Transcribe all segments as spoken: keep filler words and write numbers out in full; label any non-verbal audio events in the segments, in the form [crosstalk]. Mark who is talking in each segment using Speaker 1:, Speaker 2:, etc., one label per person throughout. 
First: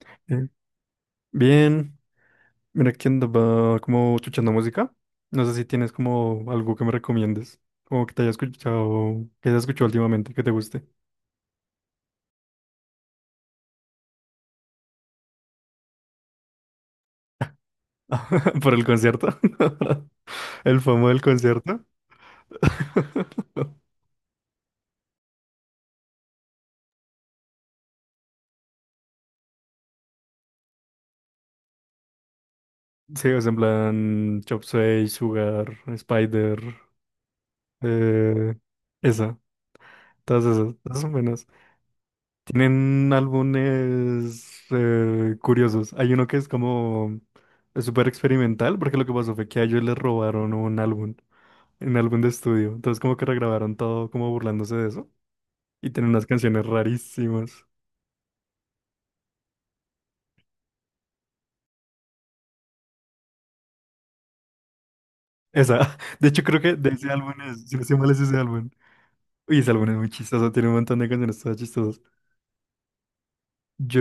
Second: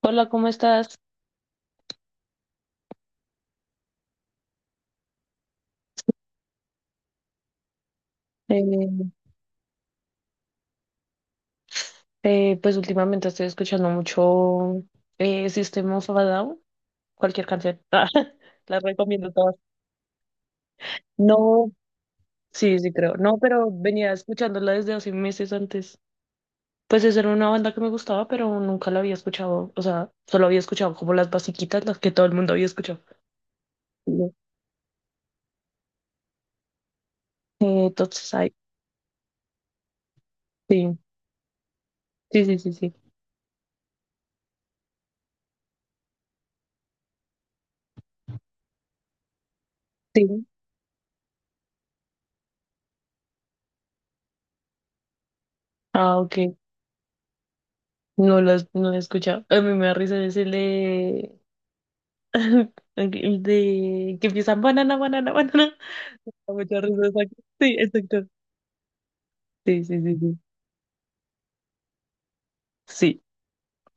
Speaker 1: Hola, ¿cómo
Speaker 2: Eh,
Speaker 1: estás?
Speaker 2: Bien, mira que andaba como escuchando música. No sé si tienes como algo que me recomiendes, como que te haya
Speaker 1: Eh,
Speaker 2: escuchado, que hayas escuchado últimamente, que te guste.
Speaker 1: eh, pues últimamente estoy escuchando mucho eh, System of a Down, cualquier canción. [laughs] Ah,
Speaker 2: [laughs] Por
Speaker 1: la
Speaker 2: el concierto.
Speaker 1: recomiendo todas.
Speaker 2: [laughs] El famoso del
Speaker 1: No,
Speaker 2: concierto.
Speaker 1: sí, sí creo. No, pero
Speaker 2: [laughs]
Speaker 1: venía escuchándola desde hace meses antes. Pues esa era una banda que me gustaba, pero nunca la había escuchado. O sea, solo había escuchado como las basiquitas, las que todo el mundo había escuchado.
Speaker 2: Sí, o sea, en
Speaker 1: No.
Speaker 2: plan Chop Suey, Sugar, Spider,
Speaker 1: Eh, entonces,
Speaker 2: eh,
Speaker 1: ay,
Speaker 2: esa, todas esas, todas
Speaker 1: sí,
Speaker 2: son buenas.
Speaker 1: sí, sí, sí, sí.
Speaker 2: Tienen álbumes eh, curiosos. Hay uno que es como es súper experimental, porque lo que pasó fue que a ellos les
Speaker 1: Sí.
Speaker 2: robaron un álbum, un álbum de estudio. Entonces como que regrabaron todo como burlándose de eso. Y tienen
Speaker 1: Ah,
Speaker 2: unas
Speaker 1: ok.
Speaker 2: canciones rarísimas.
Speaker 1: No las no la he escuchado. A mí me da risa decirle [laughs] de que empiezan banana, banana, [laughs] banana.
Speaker 2: Esa, [laughs] de hecho
Speaker 1: Da
Speaker 2: creo que
Speaker 1: mucha
Speaker 2: de
Speaker 1: risa
Speaker 2: ese álbum
Speaker 1: esa-
Speaker 2: es,
Speaker 1: Sí,
Speaker 2: si no estoy mal es
Speaker 1: exacto.
Speaker 2: ese álbum. Y ese álbum
Speaker 1: Sí,
Speaker 2: es
Speaker 1: sí,
Speaker 2: muy
Speaker 1: sí, sí.
Speaker 2: chistoso, tiene un montón de canciones todas chistosas.
Speaker 1: Sí,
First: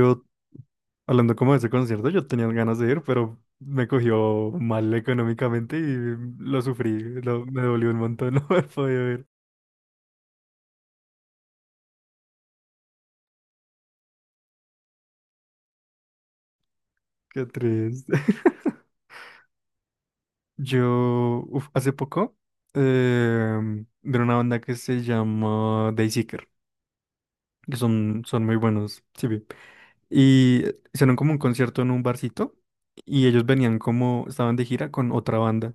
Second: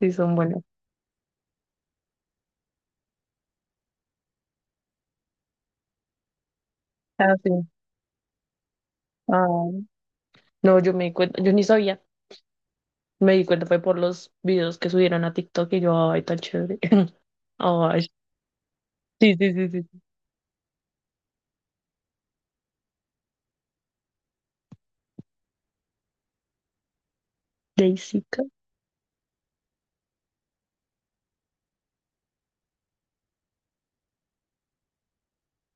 Speaker 1: sí, son buenas.
Speaker 2: hablando como de ese concierto, yo tenía ganas de ir, pero me cogió mal económicamente y lo sufrí,
Speaker 1: Ah,
Speaker 2: lo-
Speaker 1: sí.
Speaker 2: me dolió un montón [laughs] no haber podido ir.
Speaker 1: Ah, no, yo me di cuenta, yo ni sabía. Me di cuenta fue por los videos que subieron a TikTok y yo, ay, tan chévere. [laughs]
Speaker 2: Qué
Speaker 1: Ay,
Speaker 2: triste. [laughs]
Speaker 1: sí, sí, sí, sí, sí.
Speaker 2: Yo, uf, hace poco, em, de una banda que se llama Dayseeker, que son,
Speaker 1: Daisica.
Speaker 2: son muy buenos, sí vi. Y hicieron como un concierto en un barcito y ellos venían como, estaban de gira con otra banda,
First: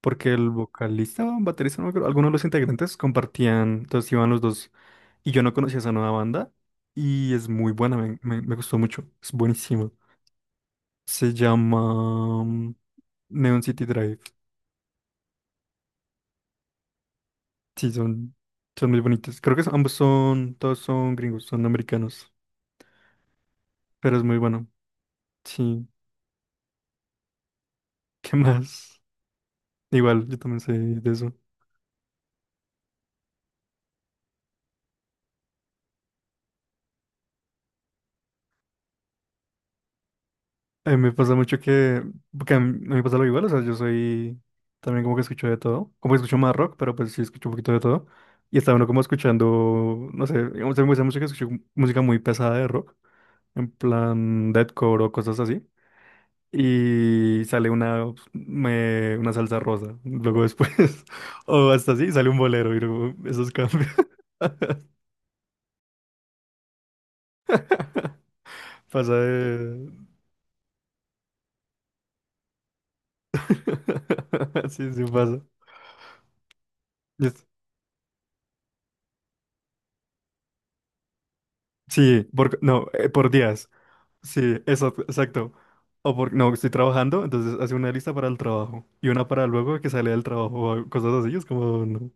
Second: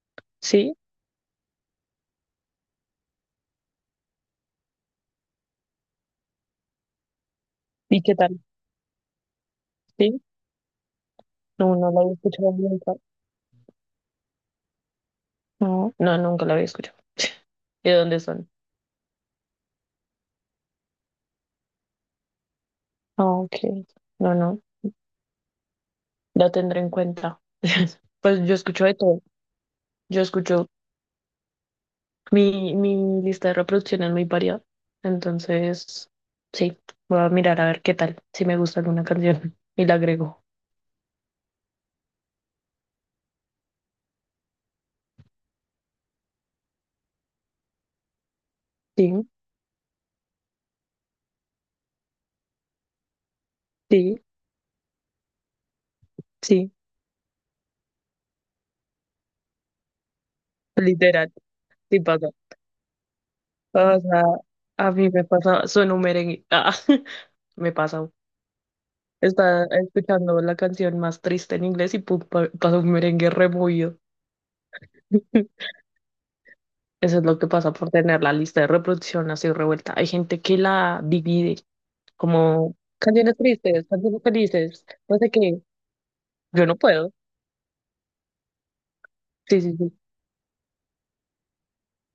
Speaker 2: porque el
Speaker 1: Sí.
Speaker 2: vocalista o baterista, no me acuerdo, algunos de los integrantes compartían, entonces iban los dos. Y yo no conocía esa nueva banda y es muy buena,
Speaker 1: ¿Y qué
Speaker 2: me, me,
Speaker 1: tal?
Speaker 2: me gustó mucho, es buenísima.
Speaker 1: Sí.
Speaker 2: Se
Speaker 1: No, no la había
Speaker 2: llama
Speaker 1: escuchado
Speaker 2: mm,
Speaker 1: nunca.
Speaker 2: Neon City Drive.
Speaker 1: No, no, nunca la había escuchado.
Speaker 2: Sí,
Speaker 1: ¿De dónde
Speaker 2: son,
Speaker 1: son?
Speaker 2: son muy bonitos. Creo que son- ambos son, todos son gringos, son americanos,
Speaker 1: Ah, ok.
Speaker 2: pero es
Speaker 1: No,
Speaker 2: muy
Speaker 1: no.
Speaker 2: bueno. Sí,
Speaker 1: La tendré en cuenta. [laughs]
Speaker 2: [laughs] ¿qué
Speaker 1: Pues yo escucho de
Speaker 2: más?
Speaker 1: todo. Yo
Speaker 2: Igual, yo también
Speaker 1: escucho
Speaker 2: sé de eso.
Speaker 1: Mi, mi lista de reproducción es muy variada, entonces sí, voy a mirar a ver qué tal, si me gusta alguna canción [laughs] y la agrego.
Speaker 2: A mí me pasa mucho que, porque a mí, a mí me pasa lo igual, o sea, yo soy también como que escucho de todo, como que escucho más rock, pero pues sí escucho un poquito de todo. Y estaba uno como
Speaker 1: Sí,
Speaker 2: escuchando, no sé, digamos, a mí me gusta mucho que escucho música muy pesada de rock, en
Speaker 1: sí,
Speaker 2: plan deathcore o cosas así.
Speaker 1: sí,
Speaker 2: Y sale una, pues, me- una salsa rosa, luego después, [laughs]
Speaker 1: literal,
Speaker 2: o hasta
Speaker 1: sí
Speaker 2: así, sale
Speaker 1: pasa.
Speaker 2: un bolero, y luego esos cambios.
Speaker 1: O sea, a
Speaker 2: [laughs]
Speaker 1: mí me pasa, suena un merengue, ah, [laughs] me pasa.
Speaker 2: Pasa
Speaker 1: Está
Speaker 2: de...
Speaker 1: escuchando la canción más triste en inglés y pum, pa- pasa un merengue removido.
Speaker 2: [laughs] Sí, sí pasa.
Speaker 1: [laughs] Eso es lo
Speaker 2: Yes.
Speaker 1: que pasa por tener la lista de reproducción así revuelta. Hay gente que la divide
Speaker 2: Sí, por,
Speaker 1: como
Speaker 2: no, eh, por
Speaker 1: canciones
Speaker 2: días.
Speaker 1: tristes, canciones
Speaker 2: Sí,
Speaker 1: felices,
Speaker 2: eso,
Speaker 1: no sé
Speaker 2: exacto.
Speaker 1: qué.
Speaker 2: O por, no,
Speaker 1: Yo
Speaker 2: estoy
Speaker 1: no puedo.
Speaker 2: trabajando, entonces hace una lista para el trabajo y una para
Speaker 1: Sí, sí,
Speaker 2: luego que
Speaker 1: sí.
Speaker 2: sale del trabajo o cosas así, es como, no.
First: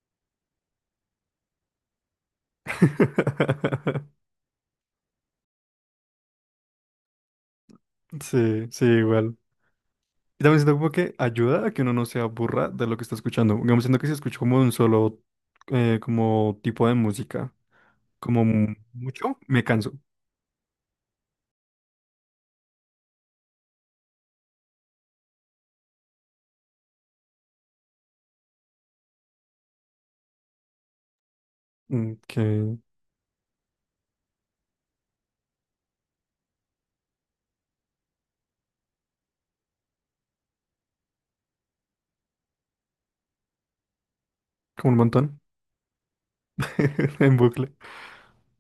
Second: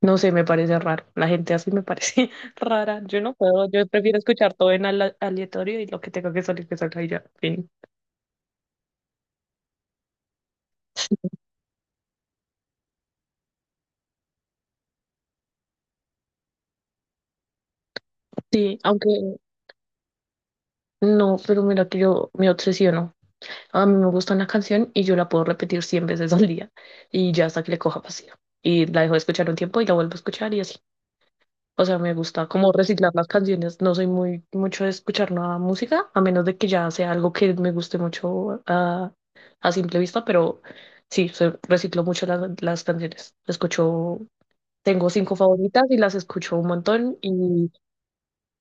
Speaker 1: No sé, me parece raro. La gente así me parece [laughs] rara. Yo no puedo. Yo prefiero
Speaker 2: [laughs]
Speaker 1: escuchar todo en ala- aleatorio y lo que tenga que salir, que salga y ya. Fin.
Speaker 2: Sí, sí, igual. Y también siento como que ayuda a que uno no se aburra de lo que está escuchando. Digamos, siento que si escucho como un solo eh, como tipo de música, como mu-
Speaker 1: Sí, aunque
Speaker 2: mucho, me canso.
Speaker 1: no, pero mira que yo me obsesiono. A mí me gusta una canción y yo la puedo repetir cien veces al día y ya hasta que le coja pasión. Y la dejo de escuchar un tiempo y la vuelvo a escuchar y así. O sea, me
Speaker 2: Mm,
Speaker 1: gusta como
Speaker 2: que
Speaker 1: reciclar las canciones. No soy muy mucho de escuchar nueva música, a menos de que ya sea algo que me guste mucho, ah, a simple vista, pero sí, se- reciclo mucho las, las canciones. Escucho,
Speaker 2: como un
Speaker 1: tengo cinco
Speaker 2: montón
Speaker 1: favoritas y las escucho un montón,
Speaker 2: [laughs] en bucle.
Speaker 1: y,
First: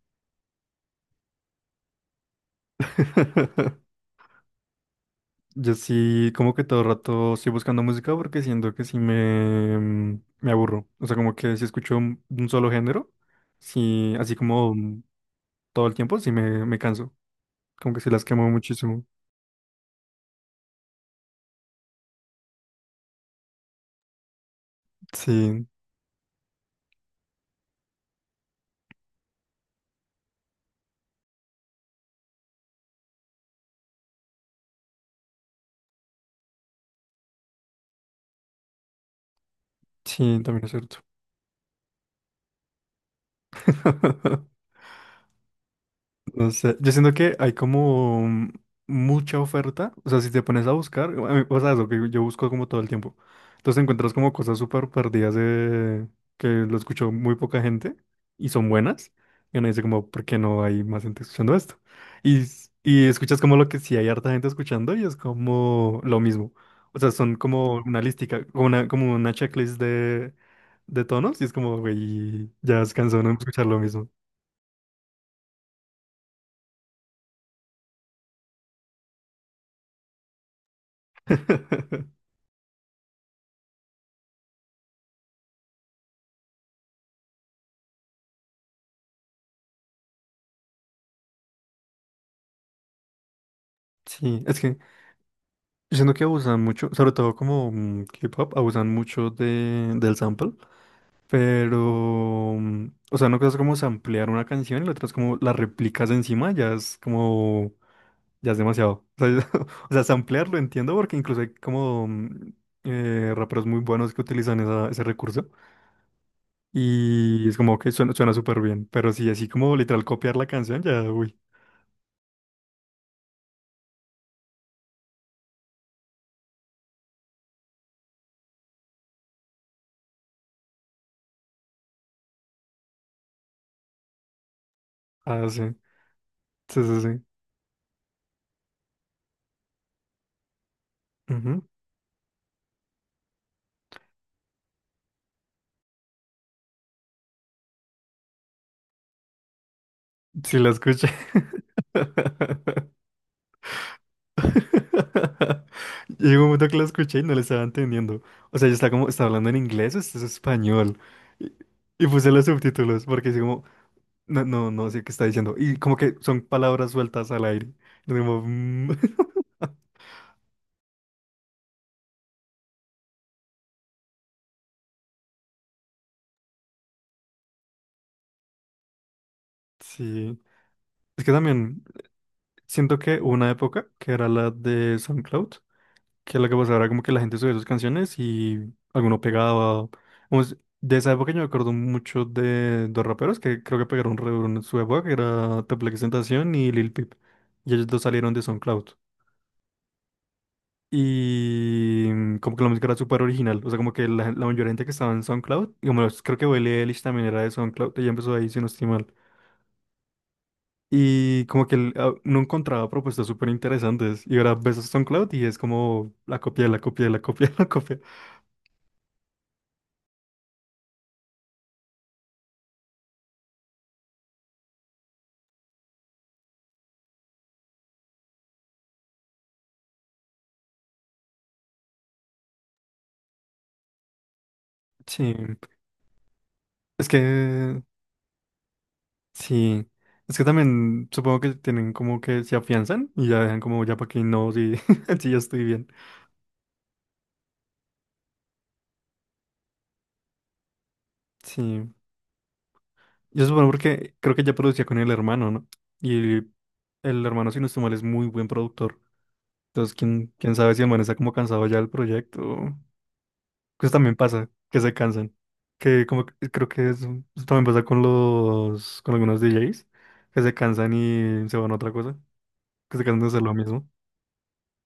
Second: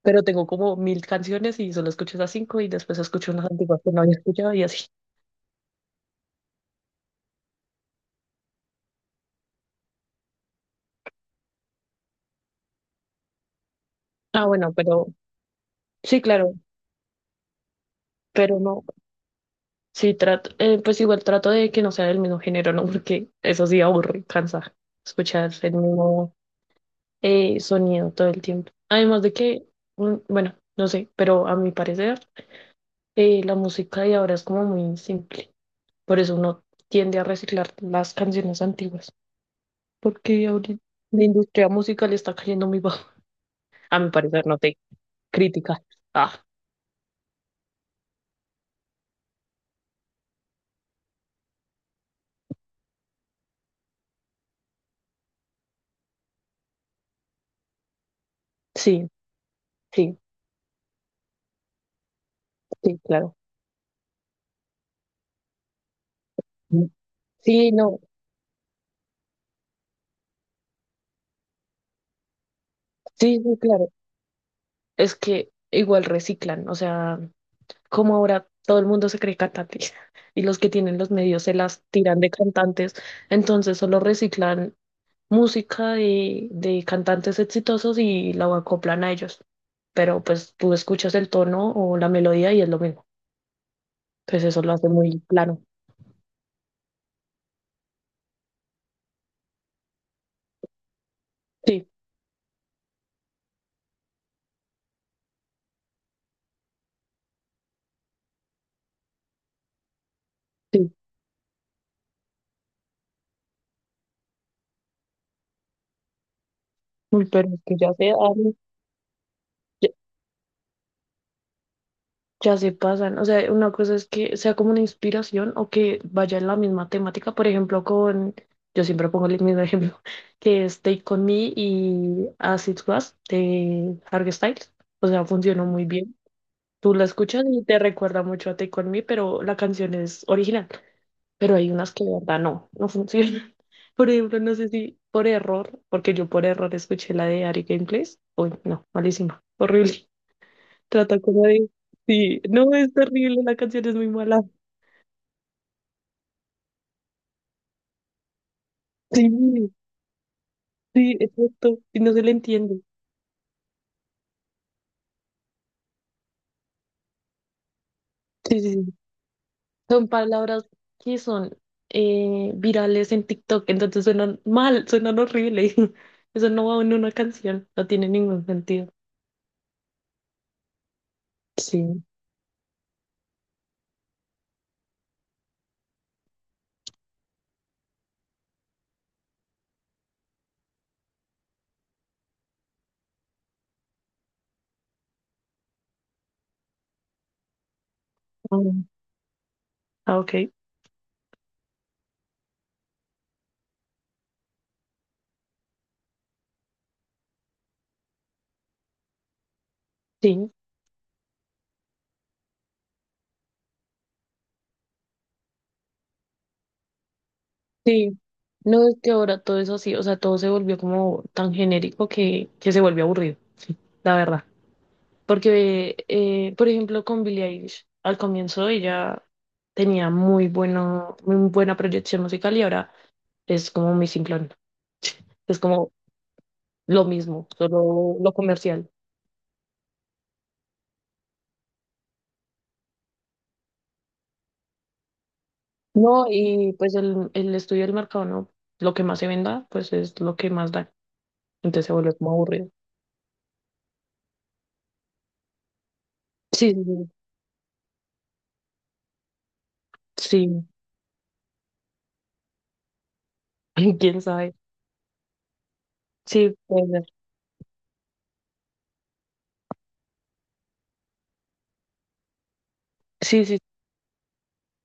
Speaker 1: pero tengo como mil canciones y solo escucho esas cinco y después escucho unas
Speaker 2: [laughs]
Speaker 1: antiguas que no había escuchado y así.
Speaker 2: Yo sí, como que todo el rato estoy buscando música porque siento que sí me, mm, me aburro. O sea, como que si escucho un, un solo género, sí, así
Speaker 1: Ah, bueno,
Speaker 2: como mm,
Speaker 1: pero
Speaker 2: todo el tiempo,
Speaker 1: sí,
Speaker 2: sí
Speaker 1: claro,
Speaker 2: me, me canso. Como que sí las quemo
Speaker 1: pero no.
Speaker 2: muchísimo.
Speaker 1: Sí, trato, eh, pues igual trato de que no sea del mismo género, ¿no? [laughs] Porque eso sí aburre, cansa escuchar
Speaker 2: Sí,
Speaker 1: el mismo eh, sonido todo el tiempo. Además de que, mm, bueno, no sé, pero a mi parecer, eh, la música de ahora es como muy simple. Por eso uno tiende a reciclar las canciones antiguas,
Speaker 2: sí,
Speaker 1: porque
Speaker 2: también es
Speaker 1: ahorita
Speaker 2: cierto.
Speaker 1: la industria musical está cayendo muy bajo. [laughs] A mi parecer, no
Speaker 2: [laughs]
Speaker 1: te critica. Ah,
Speaker 2: No sé, yo siento que hay como mm, mucha oferta, o sea, si te pones a buscar, a mí- o sea, eso que yo busco como todo el tiempo, entonces encuentras como cosas súper perdidas de- que lo escuchó muy poca gente y son
Speaker 1: sí,
Speaker 2: buenas, y uno dice como,
Speaker 1: sí,
Speaker 2: ¿por qué no hay más gente escuchando esto? Y, s-
Speaker 1: sí,
Speaker 2: y
Speaker 1: claro.
Speaker 2: escuchas como lo que sí hay harta gente escuchando y es como lo mismo, o sea, son
Speaker 1: Sí,
Speaker 2: como
Speaker 1: no,
Speaker 2: una lística, como una, como una checklist de, de tonos y es como, güey, ya se cansó de
Speaker 1: sí, sí,
Speaker 2: escuchar lo
Speaker 1: claro.
Speaker 2: mismo.
Speaker 1: Es que igual reciclan, o sea, como ahora todo el mundo se cree cantante [laughs] y los que tienen los medios se las tiran de
Speaker 2: [laughs]
Speaker 1: cantantes, entonces solo reciclan música de, de cantantes exitosos y la acoplan a ellos. Pero pues tú escuchas el tono o la melodía y es lo mismo.
Speaker 2: Sí,
Speaker 1: Pues
Speaker 2: es
Speaker 1: eso lo
Speaker 2: que...
Speaker 1: hace muy plano.
Speaker 2: Yo siento que abusan mucho, sobre todo como mm, K-pop, abusan mucho de, del sample,
Speaker 1: Sí,
Speaker 2: pero, mm, o sea, no cosa es como samplear una canción y la otra es como la replicas encima, ya es como, ya es demasiado. O sea, [laughs] o sea, samplear lo
Speaker 1: sí,
Speaker 2: entiendo porque incluso hay como mm, eh, raperos muy buenos que utilizan esa- ese recurso
Speaker 1: uy,
Speaker 2: y
Speaker 1: pero
Speaker 2: es
Speaker 1: es que
Speaker 2: como que
Speaker 1: ya se
Speaker 2: suena, suena
Speaker 1: habla.
Speaker 2: súper bien, pero sí, así como literal copiar la canción, ya, uy,
Speaker 1: Ya se pasan. O sea, una cosa es que sea como una inspiración o que vaya en la misma temática. Por ejemplo, con, yo siempre pongo el mismo ejemplo, [laughs] que es Take On Me y As It Was de Harry Styles. O sea,
Speaker 2: ah, sí,
Speaker 1: funcionó muy bien.
Speaker 2: sí,
Speaker 1: Tú
Speaker 2: sí,
Speaker 1: la
Speaker 2: sí,
Speaker 1: escuchas y te recuerda mucho a Take On Me, pero la canción es original. Pero
Speaker 2: ujú,
Speaker 1: hay unas que de verdad no, no funcionan. [laughs] Por ejemplo, no sé si por error, porque yo por error escuché la de Ari Gameplays. Uy, no, malísima, horrible.
Speaker 2: sí la escuché.
Speaker 1: Trata como de. Sí, no, es
Speaker 2: [laughs]
Speaker 1: terrible, la canción es muy mala.
Speaker 2: [laughs] Llegó un momento que lo escuché y no le estaba entendiendo. O sea, yo estaba como,
Speaker 1: Sí,
Speaker 2: ¿está hablando en inglés o esto es español?
Speaker 1: sí,
Speaker 2: Y,
Speaker 1: exacto. Y
Speaker 2: y
Speaker 1: no se
Speaker 2: puse
Speaker 1: le
Speaker 2: los
Speaker 1: entiende.
Speaker 2: subtítulos porque así como, no, no, no sé qué está diciendo. Y como que son palabras sueltas al aire. Y como,
Speaker 1: Sí, sí,
Speaker 2: "Mm".
Speaker 1: sí.
Speaker 2: [laughs]
Speaker 1: Son palabras que son eh, virales en TikTok, entonces suenan mal, suenan horrible. [laughs] Eso no va en una canción, no tiene ningún sentido.
Speaker 2: Sí. Es que también
Speaker 1: Sí.
Speaker 2: siento que hubo una época que era la de SoundCloud, que lo que pasaba era como que la gente subía sus canciones y alguno pegaba. Vamos, de esa época yo me acuerdo mucho de dos raperos que creo que pegaron re duro en su época, que era Teplexentación Tentación y Lil Peep. Y ellos dos salieron de
Speaker 1: Mm.
Speaker 2: SoundCloud.
Speaker 1: Ah, ok.
Speaker 2: Y mm, como que la música era súper original. O sea, como que la, gen- la mayoría de gente que estaba en SoundCloud, y como los- creo que Billie Eilish también era de SoundCloud, ella empezó ahí, si no estoy mal.
Speaker 1: Sí,
Speaker 2: Y como que no encontraba propuestas súper interesantes. Y ahora ves a SoundCloud y es como la copia, la copia, la copia, [laughs] la copia.
Speaker 1: sí. No, es que ahora todo es así, o sea, todo se volvió como tan genérico que, que se volvió aburrido, sí, la verdad. Porque, eh, por ejemplo, con Billie Eilish, al comienzo ella tenía muy bueno, muy buena proyección musical y ahora es como mi simplón. [laughs]
Speaker 2: Sí.
Speaker 1: Es como lo
Speaker 2: Es
Speaker 1: mismo,
Speaker 2: que
Speaker 1: solo lo comercial.
Speaker 2: sí, es que también supongo que tienen como que se afianzan y ya dejan como ya para que no, sí, [laughs] sí, ya estoy bien.
Speaker 1: No, y pues el, el estudio del mercado, ¿no? Lo que más se venda, pues es lo que más da. Entonces se
Speaker 2: Sí,
Speaker 1: vuelve como aburrido.
Speaker 2: yo supongo porque creo que ya producía con el hermano, ¿no? Y
Speaker 1: Sí, sí,
Speaker 2: el hermano, si no estoy mal, es muy buen productor. Entonces, quién, quién
Speaker 1: sí.
Speaker 2: sabe si el man está como cansado ya del proyecto. Pues
Speaker 1: [laughs]
Speaker 2: también
Speaker 1: Quién
Speaker 2: pasa,
Speaker 1: sabe.
Speaker 2: que se cansan. Que como que-
Speaker 1: Sí,
Speaker 2: creo
Speaker 1: puede
Speaker 2: que es,
Speaker 1: ser.
Speaker 2: eso también pasa con los, con algunos D Js, que se cansan y se van a otra cosa, que se cansan de hacer
Speaker 1: Sí,
Speaker 2: lo
Speaker 1: sí, sí.
Speaker 2: mismo,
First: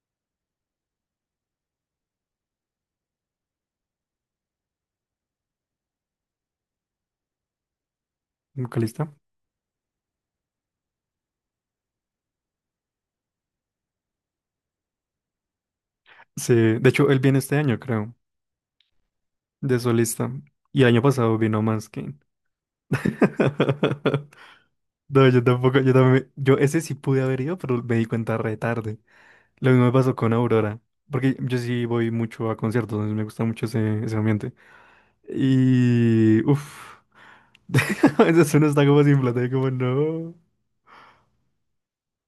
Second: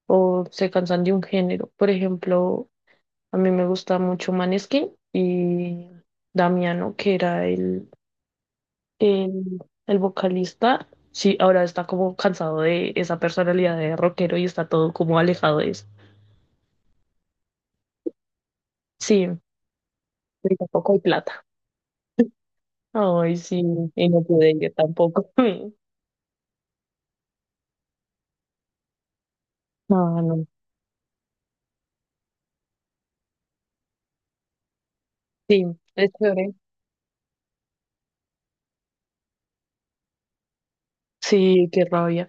Speaker 1: O se cansan de un género. Por ejemplo, a mí me gusta mucho Maneskin y Damiano, que era el,
Speaker 2: vocalista.
Speaker 1: el, el vocalista. Sí, ahora está como cansado de esa personalidad de rockero y está todo como alejado de eso.
Speaker 2: Sí, de hecho, él viene este año, creo,
Speaker 1: Sí,
Speaker 2: de solista.
Speaker 1: pero
Speaker 2: Y
Speaker 1: tampoco hay
Speaker 2: año pasado
Speaker 1: plata.
Speaker 2: vino Manskin.
Speaker 1: Ay, sí, y no
Speaker 2: [laughs]
Speaker 1: pude ir
Speaker 2: No,
Speaker 1: tampoco.
Speaker 2: yo
Speaker 1: [laughs]
Speaker 2: tampoco, yo también, yo ese sí pude haber ido, pero me di cuenta re tarde. Lo mismo me pasó
Speaker 1: No,
Speaker 2: con
Speaker 1: no.
Speaker 2: Aurora, porque yo sí voy mucho a conciertos, entonces me gusta mucho ese, ese ambiente.
Speaker 1: Sí, es
Speaker 2: Y,
Speaker 1: chévere.
Speaker 2: uff, [laughs] a veces uno está [laughs] como sin plata y como, no.
Speaker 1: Sí, qué rabia.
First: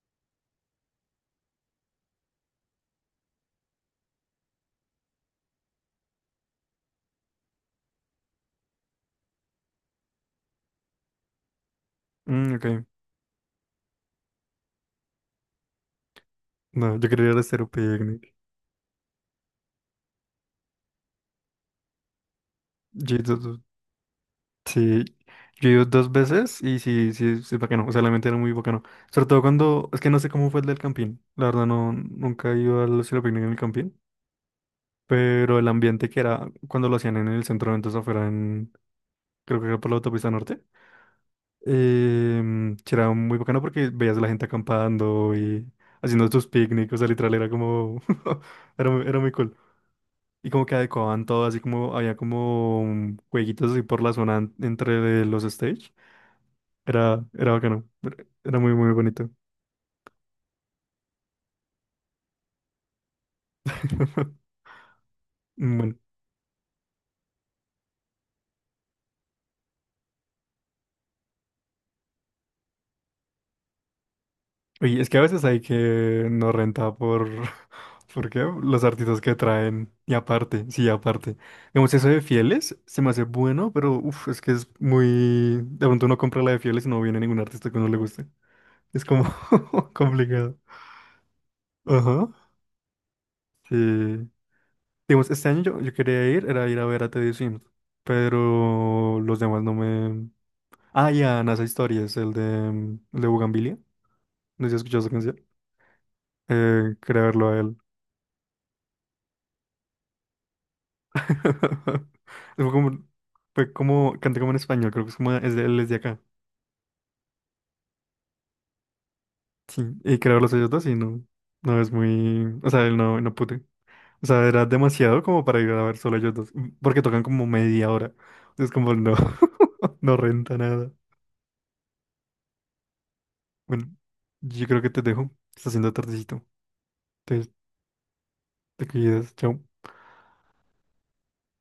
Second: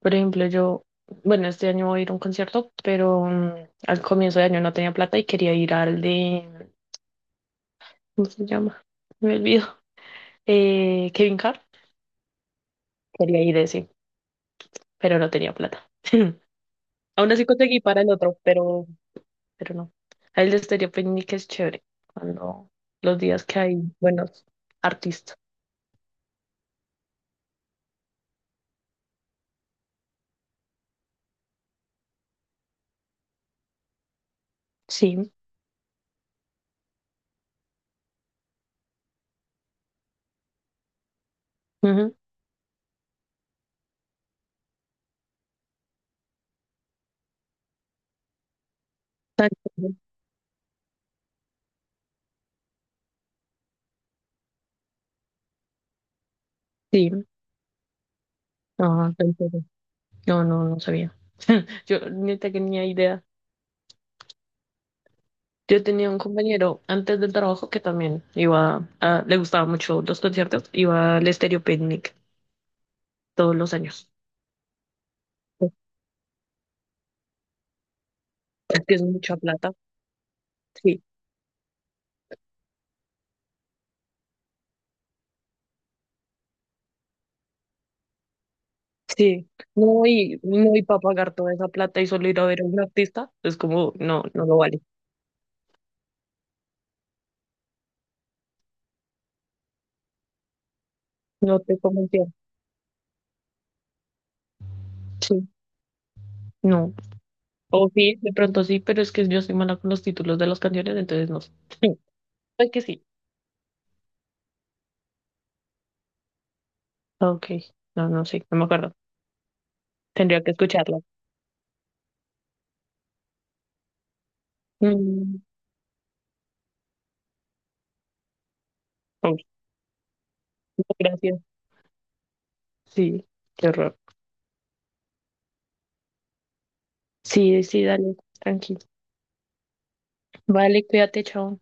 Speaker 1: Por ejemplo, yo, bueno, este año voy a ir a un concierto, pero mm, al comienzo de año no tenía plata y quería ir al de, ¿cómo se llama? Me olvido. Eh, Kevin Hart,
Speaker 2: Mm, ok,
Speaker 1: quería ir de ese, pero no tenía plata. [laughs]
Speaker 2: no, yo quería
Speaker 1: Aún
Speaker 2: ir a
Speaker 1: así
Speaker 2: Estéreo
Speaker 1: conseguí para el
Speaker 2: Picnic.
Speaker 1: otro, pero, pero, no. A él de Estéreo Picnic es chévere, cuando los días que hay buenos
Speaker 2: Sí,
Speaker 1: artistas.
Speaker 2: yo he ido dos veces y sí, sí, sí, es bacano, o sea, la mente era muy bacano. Sobre todo cuando, es que no sé cómo fue el del campín, la verdad no, nunca he ido al cielo picnic en el campín,
Speaker 1: Sí.
Speaker 2: pero el ambiente que era cuando lo hacían en el centro de eventos afuera en, creo que era por la autopista norte,
Speaker 1: Ujú,
Speaker 2: eh, sí, era muy bacano porque veías a la gente acampando y haciendo sus picnics, o sea, literal era como, [laughs] era muy, era muy
Speaker 1: tan
Speaker 2: cool.
Speaker 1: chévere.
Speaker 2: Y como que adecuaban todo, así como había como mm, jueguitos así por la zona en- entre los stage.
Speaker 1: Sí.
Speaker 2: Era, era bacano. Era era muy, muy
Speaker 1: Ah,
Speaker 2: bonito.
Speaker 1: tan chévere. No, no, no sabía. Yo ni tenía idea.
Speaker 2: [laughs]
Speaker 1: Yo
Speaker 2: Bueno.
Speaker 1: tenía un compañero antes del trabajo que también iba a, le gustaba mucho los conciertos, iba al Estéreo Picnic todos los años.
Speaker 2: Oye, es que a veces hay que no renta por... [laughs] ¿Por qué?
Speaker 1: Es
Speaker 2: Los
Speaker 1: que es
Speaker 2: artistas que
Speaker 1: mucha plata.
Speaker 2: traen. Y aparte, sí,
Speaker 1: Sí.
Speaker 2: aparte. Digamos, eso de Fieles se me hace bueno, pero uf, es que es muy... De pronto uno compra la de Fieles y no viene ningún artista que uno le guste. Es como
Speaker 1: Sí,
Speaker 2: [laughs]
Speaker 1: no, y,
Speaker 2: complicado.
Speaker 1: no, y para pagar toda esa plata y solo
Speaker 2: Ajá.
Speaker 1: ir a ver a un artista, es como, no,
Speaker 2: Sí.
Speaker 1: no lo vale.
Speaker 2: Digamos, este año yo, yo quería ir, era ir a ver a Teddy Sims pero los demás no me... Ah, y a
Speaker 1: No
Speaker 2: NASA
Speaker 1: te
Speaker 2: Historias,
Speaker 1: convenció.
Speaker 2: el de, el de Bugambilia. No sé si has escuchado esa canción.
Speaker 1: Sí, no.
Speaker 2: Eh, quería verlo a él.
Speaker 1: O sí, de pronto sí, pero es que yo soy mala con los títulos de las canciones, entonces no sé. Sí,
Speaker 2: [laughs] Fue
Speaker 1: es que sí.
Speaker 2: como, fue como, canta como en español, creo que es como, es de, él es de acá.
Speaker 1: Ok, no, no sé, no me acuerdo.
Speaker 2: Sí, y quería
Speaker 1: Tendría que
Speaker 2: verlos a ellos dos y
Speaker 1: escucharla.
Speaker 2: no, no es muy, o sea, él no, no pude. O sea, era demasiado
Speaker 1: Mm,
Speaker 2: como para ir a ver solo a ellos dos, m- porque tocan como media hora. Entonces como no,
Speaker 1: uy,
Speaker 2: [laughs] no renta nada.
Speaker 1: gracias. Sí, qué
Speaker 2: Bueno,
Speaker 1: horror.
Speaker 2: yo creo que te dejo, está haciendo tardecito. Te,
Speaker 1: Sí, sí, dale, tranqui.
Speaker 2: te cuidas, chao.
Speaker 1: Vale, cuídate, chao.